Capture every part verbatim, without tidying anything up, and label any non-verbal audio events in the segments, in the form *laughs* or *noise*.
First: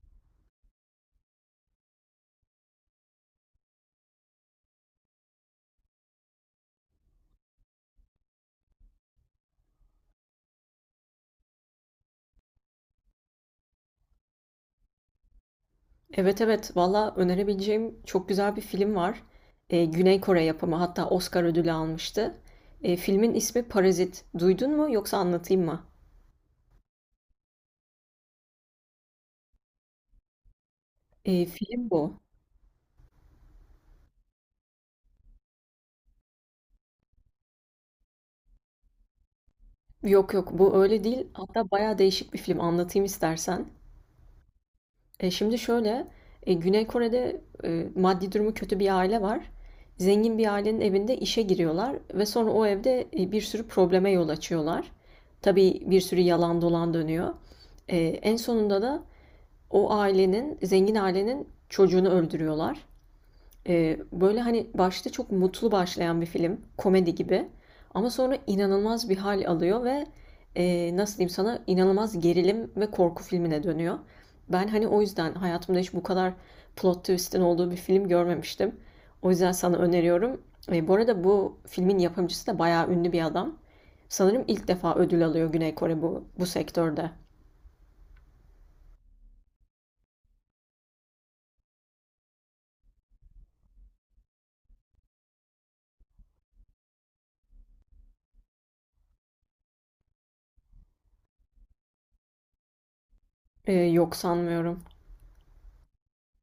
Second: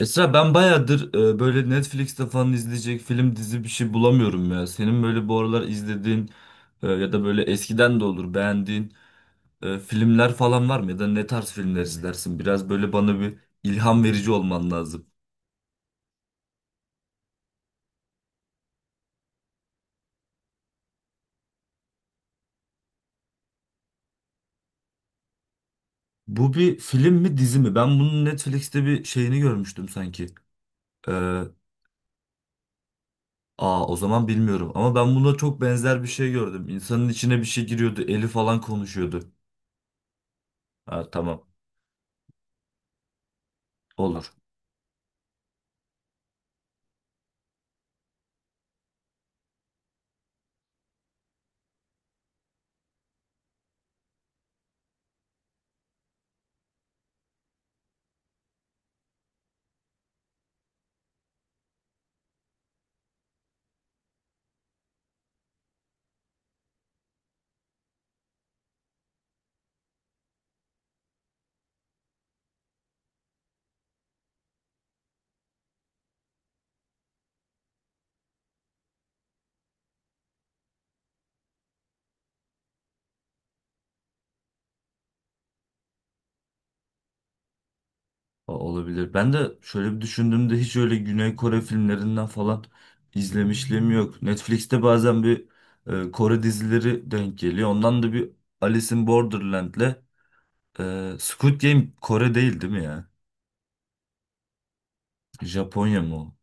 Esra ben bayağıdır e, böyle Netflix'te falan izleyecek film dizi bir şey bulamıyorum ya. Senin böyle bu aralar izlediğin e, ya da böyle eskiden de olur beğendiğin e, filmler falan var mı? Ya da ne tarz filmler izlersin? Biraz böyle bana bir ilham verici olman lazım. Evet evet, valla önerebileceğim çok güzel bir film var. Ee, Güney Kore yapımı, hatta Oscar ödülü almıştı. Ee, filmin ismi Parazit. Duydun mu, yoksa anlatayım mı? Bu bir film mi dizi mi? Ben bunun Netflix'te bir şeyini görmüştüm sanki. E, Ee, film bu. Aa, o zaman bilmiyorum ama ben buna çok benzer bir şey gördüm. İnsanın içine bir şey giriyordu, eli falan konuşuyordu. Yok yok, bu Ha, öyle değil. tamam, Hatta bayağı değişik bir film, anlatayım istersen. olur. E, şimdi şöyle, e, Güney Kore'de e, maddi durumu kötü bir aile var. Zengin bir ailenin evinde işe giriyorlar ve sonra o evde e, bir sürü probleme yol açıyorlar. Tabii bir sürü yalan dolan dönüyor. E, en sonunda da o ailenin, zengin ailenin çocuğunu öldürüyorlar. Ee, böyle hani başta çok mutlu başlayan bir film, komedi gibi. Ama sonra inanılmaz bir hal alıyor ve e, nasıl diyeyim sana, inanılmaz gerilim ve korku filmine dönüyor. Ben hani o yüzden hayatımda hiç bu kadar plot twist'in olduğu bir film görmemiştim. O yüzden sana öneriyorum. E, bu arada bu filmin yapımcısı da bayağı ünlü bir adam. Sanırım ilk defa ödül alıyor Güney Kore bu, bu sektörde. O- Olabilir. Ben de şöyle bir düşündüğümde hiç öyle Güney Kore filmlerinden falan izlemişliğim yok. Netflix'te bazen bir e, Kore dizileri denk geliyor. Ondan da bir Alice in Borderland'le e, Squid Game Kore değil, değil mi ya? E, yok, sanmıyorum. Japonya mı o?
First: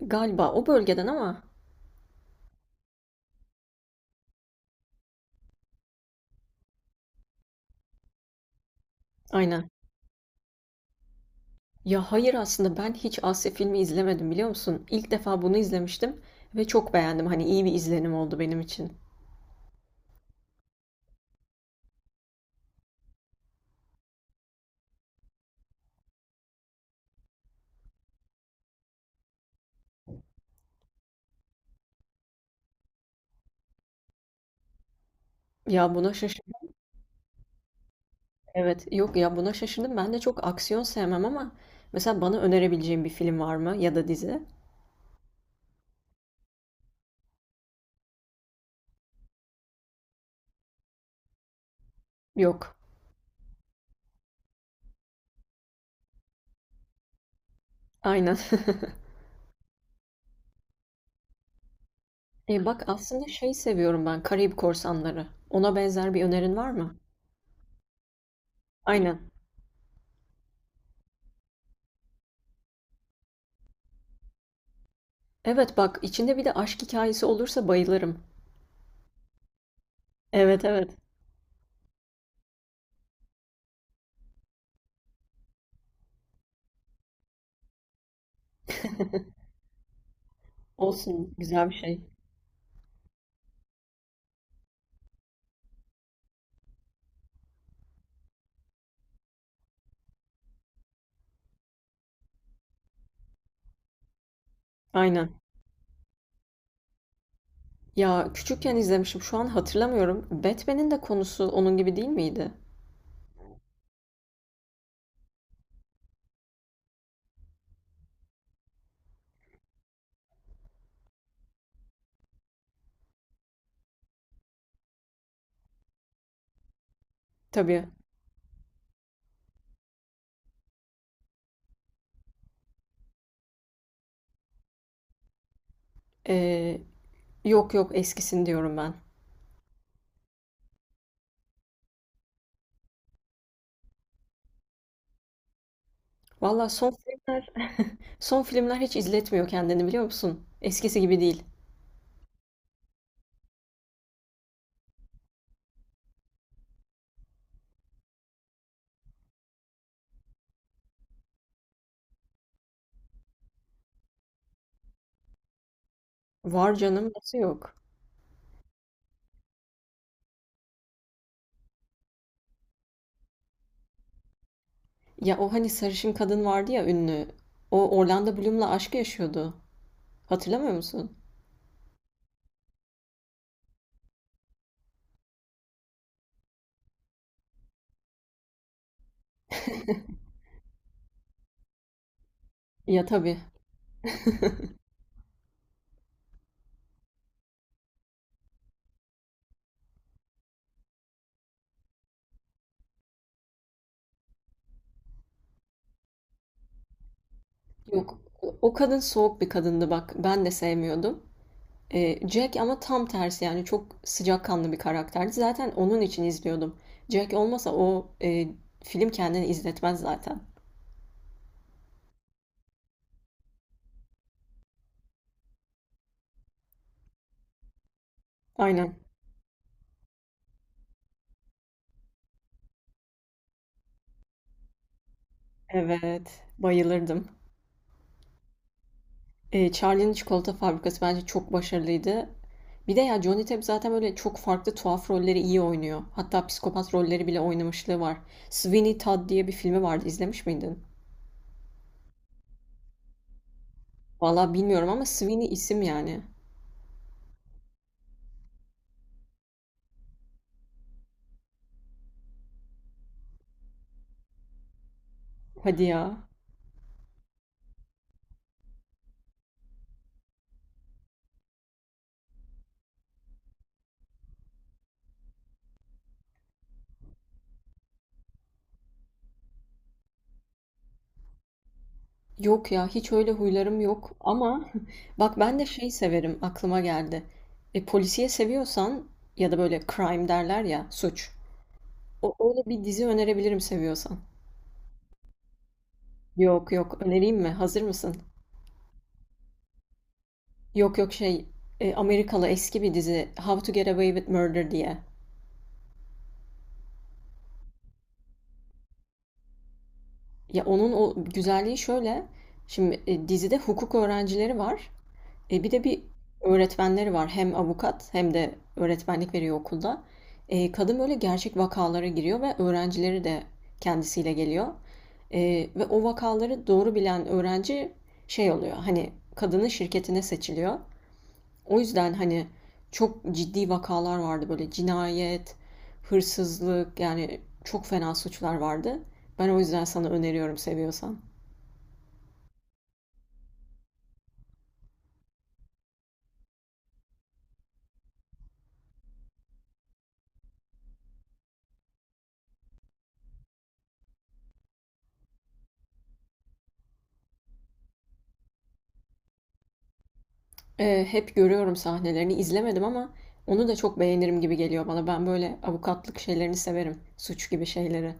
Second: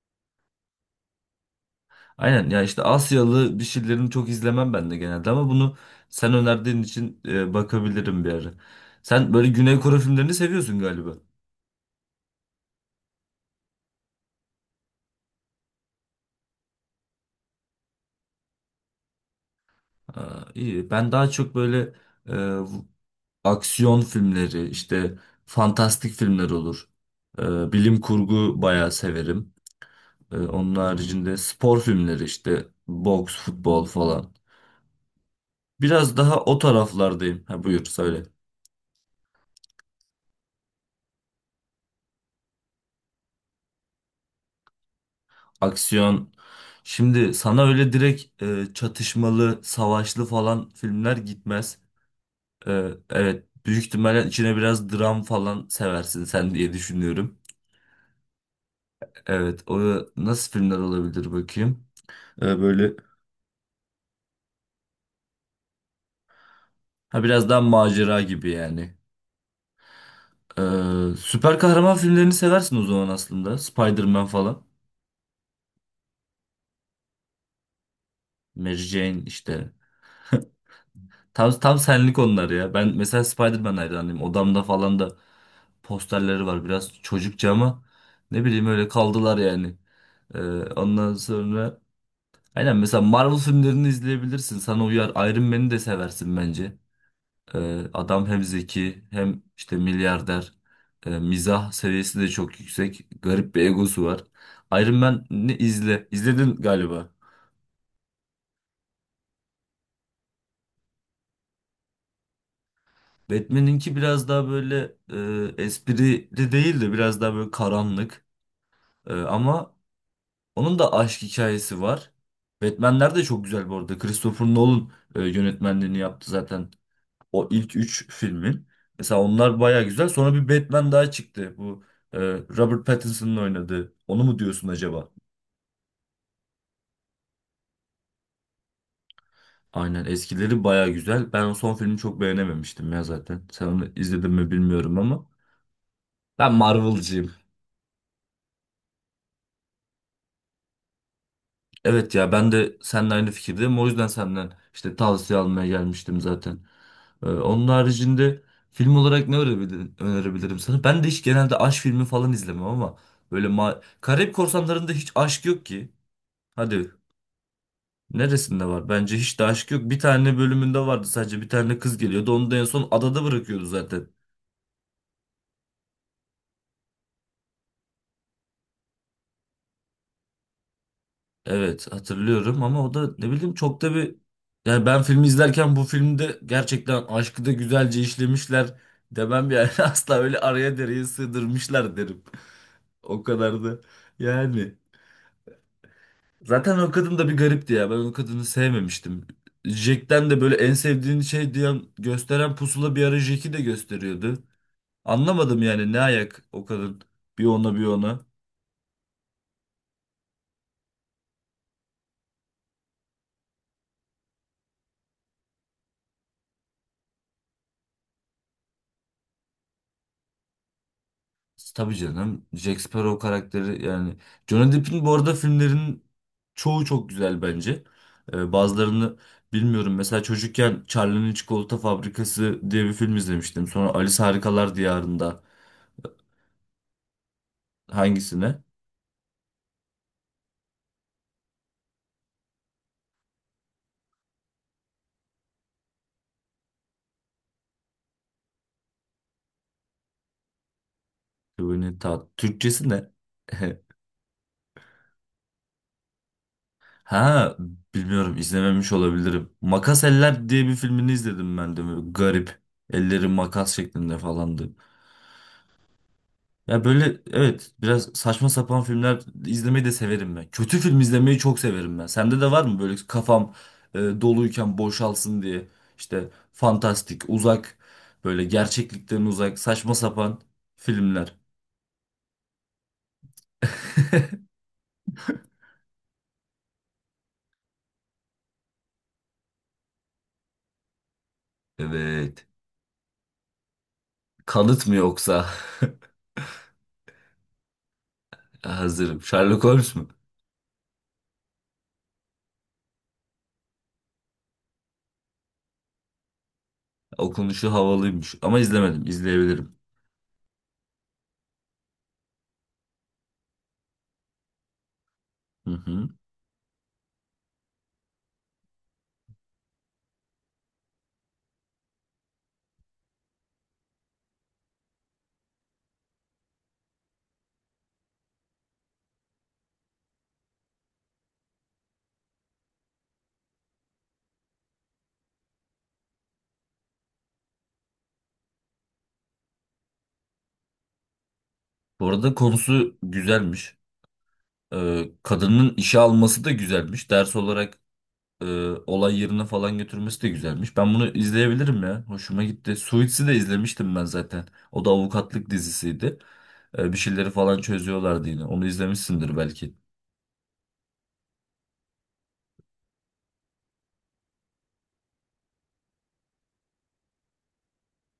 Galiba o bölgeden ama. Aynen ya, işte Asyalı bir şeylerini çok izlemem ben de genelde ama bunu sen önerdiğin için e, bakabilirim bir ara. Sen böyle Aynen. Güney Kore filmlerini seviyorsun galiba. Ya hayır, aslında ben hiç Asya filmi izlemedim, biliyor musun? İlk defa bunu izlemiştim ve çok beğendim. Hani iyi bir izlenim oldu benim için. Aa, iyi. Ben daha çok böyle e, aksiyon filmleri, işte fantastik filmler olur. Ee, bilim kurgu bayağı severim. Ee, onun haricinde spor filmleri işte boks, futbol falan. Ya buna Biraz daha o şaşırdım. taraflardayım. Ha, buyur söyle. Evet. Yok ya, buna şaşırdım. Ben de çok aksiyon sevmem ama mesela bana önerebileceğin bir film var mı ya da dizi? Aksiyon. Şimdi sana öyle direkt e, çatışmalı, savaşlı falan filmler gitmez. Yok. Ee, evet. Büyük ihtimalle içine biraz dram falan seversin sen diye düşünüyorum. Aynen. *laughs* Evet, o nasıl filmler olabilir bakayım. Ee, E bak, böyle aslında şey seviyorum ben, Karayip Korsanları. Ona benzer bir önerin var mı? Ha, biraz daha macera gibi yani. Aynen. Ee, süper kahraman filmlerini seversin o zaman aslında. Spider-Man falan. Evet bak, içinde bir de aşk hikayesi olursa bayılırım. Mary Jane işte. Evet evet. Tam, tam senlik onlar ya. Ben mesela Spider-Man hayranıyım. Odamda falan da posterleri var. Biraz çocukça ama ne bileyim öyle kaldılar yani. Ee, ondan Olsun, güzel bir sonra şey. Aynen, mesela Marvel filmlerini izleyebilirsin. Sana uyar. Iron Man'i de seversin bence. Ee, adam hem zeki hem işte milyarder. Ee, mizah seviyesi de çok yüksek. Garip bir egosu var. Iron Aynen. Man'i izle. İzledin galiba. Ya küçükken izlemişim, şu an hatırlamıyorum. Batman'in de konusu onun gibi değil miydi? Batman'inki biraz daha böyle e, esprili değil de biraz daha böyle karanlık. E, ama onun da aşk hikayesi var. Batman'ler de çok güzel bu arada. Christopher Nolan e, yönetmenliğini yaptı zaten. O ilk Tabii. üç filmin. Mesela onlar baya güzel. Sonra bir Batman daha çıktı. Bu e, Robert Pattinson'ın oynadığı. Onu mu diyorsun acaba? Ee, Yok yok, eskisini diyorum ben. Aynen, eskileri baya güzel. Ben o son filmi çok beğenememiştim ya zaten. Sen onu izledin mi bilmiyorum ama. Ben Valla son Marvel'cıyım. filmler, *laughs* son filmler hiç izletmiyor kendini, biliyor musun? Eskisi gibi değil. Evet ya, ben de seninle aynı fikirdeyim. O yüzden senden işte tavsiye almaya gelmiştim zaten. Ee, onun haricinde film olarak ne önerebilirim, önerebilirim sana? Ben de hiç genelde aşk filmi falan izlemem ama böyle ma Karayip Korsanları'nda hiç aşk yok ki. Var Hadi, canım, nasıl yok? neresinde var? Bence hiç de aşk yok. Bir tane bölümünde vardı, sadece bir tane kız geliyordu. Onu da en son adada bırakıyordu zaten. Ya o hani sarışın kadın vardı ya, ünlü. O Orlando Bloom'la aşk yaşıyordu. Hatırlamıyor musun? Evet, hatırlıyorum ama o da ne bileyim çok da bir... Yani ben filmi izlerken bu filmde gerçekten aşkı da güzelce işlemişler demem yani. *laughs* Asla, öyle araya dereye sığdırmışlar derim. Ya O tabii. kadar da yani. Zaten o kadın da bir garipti ya. Ben o kadını sevmemiştim. Jack'ten de böyle en sevdiğin şey diyen gösteren pusula bir ara Jack'i de gösteriyordu. Anlamadım yani ne ayak o kadın, bir ona bir Yok. ona. O o kadın soğuk bir kadındı bak. Ben de sevmiyordum. Eee, Jack ama tam tersi, yani çok sıcakkanlı bir karakterdi. Zaten onun için izliyordum. Jack olmasa o eee, film kendini izletmez zaten. Tabii canım, Jack Sparrow karakteri yani. Johnny Depp'in bu arada filmlerin çoğu çok güzel bence. Ee, Aynen. bazılarını bilmiyorum. Mesela çocukken Charlie'nin Çikolata Fabrikası diye bir film izlemiştim. Sonra Alice Harikalar Diyarında Evet. Bayılırdım. hangisine? Eee Charlie'nin Çikolata Fabrikası bence çok başarılıydı. Bir de ya Johnny Depp zaten böyle çok farklı, tuhaf rolleri iyi oynuyor. Hatta psikopat rolleri bile oynamışlığı var. Sweeney Todd diye bir filmi vardı. İzlemiş miydin? Kıvırcık Tat. Türkçesi ne? *laughs* Valla bilmiyorum ama Sweeney isim yani. Ha, bilmiyorum, izlememiş olabilirim. Makas Eller diye bir filmini izledim ben de. Böyle garip. Elleri makas şeklinde falandı. Hadi ya. Ya böyle evet, biraz saçma sapan filmler izlemeyi de severim ben. Kötü film izlemeyi çok severim ben. Sende de var mı böyle kafam e, doluyken boşalsın diye işte fantastik, uzak böyle gerçeklikten uzak saçma sapan filmler. Yok ya, hiç öyle huylarım yok ama *laughs* bak, ben de şey severim, aklıma geldi. E, polisiye seviyorsan ya da böyle crime derler ya, suç. O, Evet. öyle bir dizi önerebilirim seviyorsan. Kanıt mı yoksa? Yok yok, önereyim mi? Hazır mısın? *laughs* Hazırım. Sherlock Holmes mu? Yok yok şey, e, Amerikalı eski bir dizi, How to Get Away with Murder diye. Okunuşu havalıymış ama izlemedim. İzleyebilirim. Ya onun o güzelliği şöyle. Şimdi e, dizide hukuk öğrencileri var. E, Hı Bir de bir hı. öğretmenleri var. Hem avukat hem de öğretmenlik veriyor okulda. E, kadın böyle gerçek vakalara giriyor ve öğrencileri de kendisiyle geliyor. E, ve o vakaları doğru bilen öğrenci şey oluyor, hani kadının şirketine seçiliyor. O yüzden hani çok ciddi vakalar vardı böyle, cinayet, hırsızlık, yani çok fena suçlar vardı. Ben o yüzden sana öneriyorum seviyorsan. Bu arada konusu güzelmiş. Ee, kadının işe alması da güzelmiş. Ders olarak e, olay yerine falan götürmesi de güzelmiş. Ben bunu izleyebilirim ya. Hoşuma gitti. Suits'i de izlemiştim ben zaten. O da avukatlık dizisiydi. E, bir şeyleri falan çözüyorlardı yine. Onu izlemişsindir belki. Eee, hep görüyorum sahnelerini, izlemedim ama onu da çok beğenirim gibi geliyor bana. Ben böyle avukatlık şeylerini severim. Suç gibi şeyleri.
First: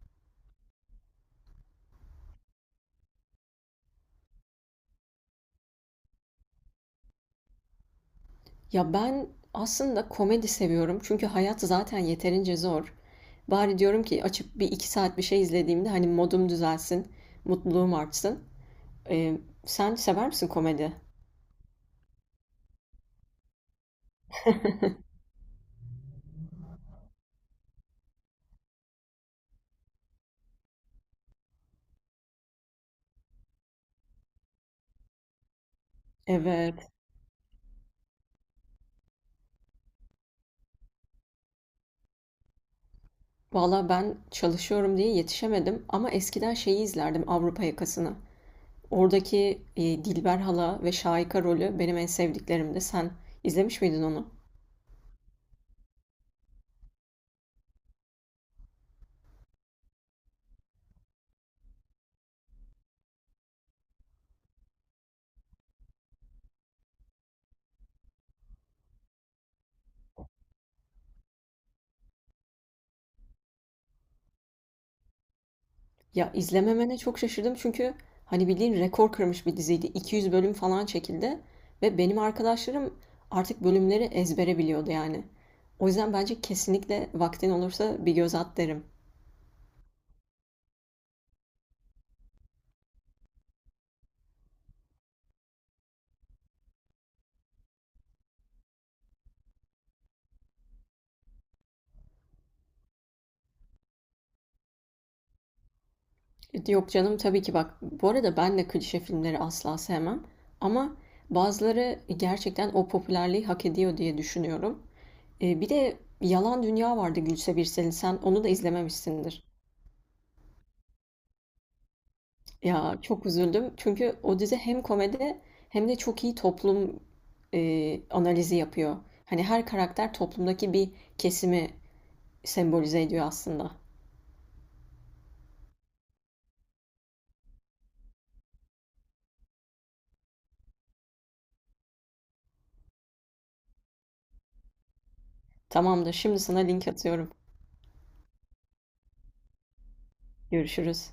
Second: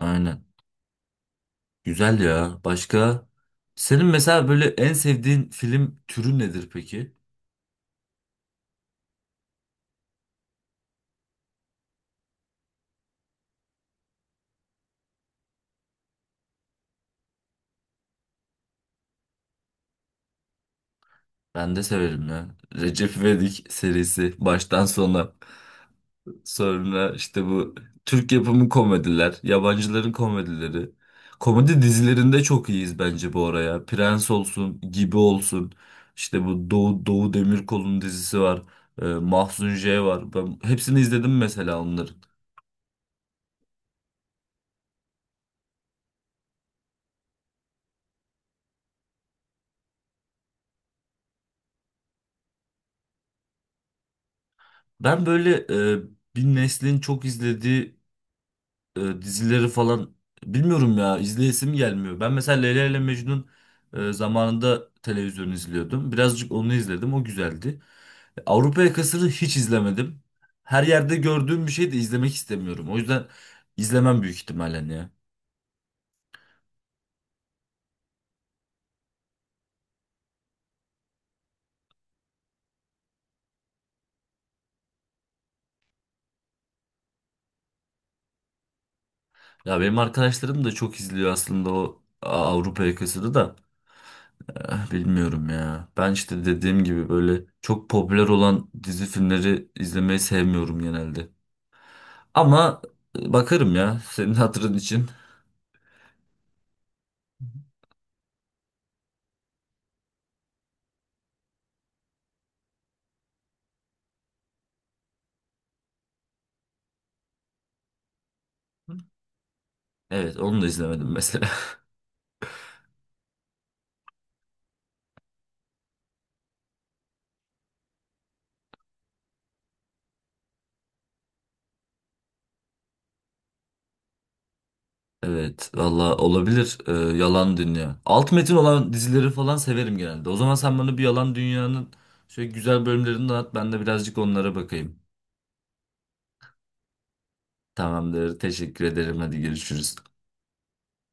Aynen. Güzel ya. Başka? Senin mesela böyle en sevdiğin film türü nedir peki? Ya ben aslında komedi seviyorum. Çünkü hayat zaten yeterince zor. Bari diyorum ki, açıp bir iki saat bir şey izlediğimde hani modum düzelsin, mutluluğum artsın. Eee, Sen sever misin komedi? Ben de severim ya. Recep İvedik serisi baştan sona. Sonra işte bu Türk yapımı komediler, yabancıların komedileri. Komedi dizilerinde çok iyiyiz bence bu araya. Prens olsun, Gibi olsun. İşte bu Evet. Doğu, Doğu Demirkol'un dizisi var. E, Mahzun J var. Ben hepsini izledim mesela onların. Valla ben çalışıyorum diye yetişemedim ama eskiden şeyi izlerdim, Avrupa Yakası'nı. Oradaki eee, Dilber hala ve Şahika rolü benim en sevdiklerimdi. Sen izlemiş miydin onu? Ben böyle e, bir neslin çok izlediği e, dizileri falan bilmiyorum ya, izleyesim gelmiyor. Ben mesela Leyla ile Mecnun e, zamanında televizyon izliyordum. Birazcık onu izledim. O güzeldi. E, Avrupa Yakası'nı hiç izlemedim. Her yerde gördüğüm bir şey de izlemek istemiyorum. O yüzden izlemem büyük ihtimalle ya. Ya, izlememene çok şaşırdım çünkü hani, bildiğin rekor kırmış bir diziydi. iki yüz bölüm falan çekildi ve benim arkadaşlarım artık bölümleri ezbere biliyordu yani. O yüzden bence kesinlikle vaktin olursa bir göz at derim. Ya benim arkadaşlarım da çok izliyor aslında o Avrupa Yakası'nı da. Eh, bilmiyorum ya. Ben işte dediğim gibi böyle çok popüler olan dizi filmleri izlemeyi sevmiyorum genelde. Ama bakarım ya, senin hatırın için. E, Yok canım, tabii ki bak, bu arada ben de klişe filmleri asla sevmem ama bazıları gerçekten o popülerliği hak ediyor diye düşünüyorum. Eee, bir de Yalan Dünya vardı, Gülse Birsel'in. Sen onu da izlememişsindir. Evet, onu da izlemedim mesela. *laughs* Ya çok üzüldüm. Çünkü o dizi hem komedi hem de çok iyi toplum eee, analizi yapıyor. Hani her karakter toplumdaki bir kesimi sembolize ediyor aslında. Evet valla olabilir. Ee, Yalan Dünya. Alt metin olan dizileri falan severim genelde. O zaman sen bana bir Yalan Dünya'nın şöyle güzel bölümlerini dağıt, ben de birazcık onlara bakayım. Tamamdır, şimdi sana link atıyorum. Tamamdır, teşekkür ederim, hadi görüşürüz. Görüşürüz.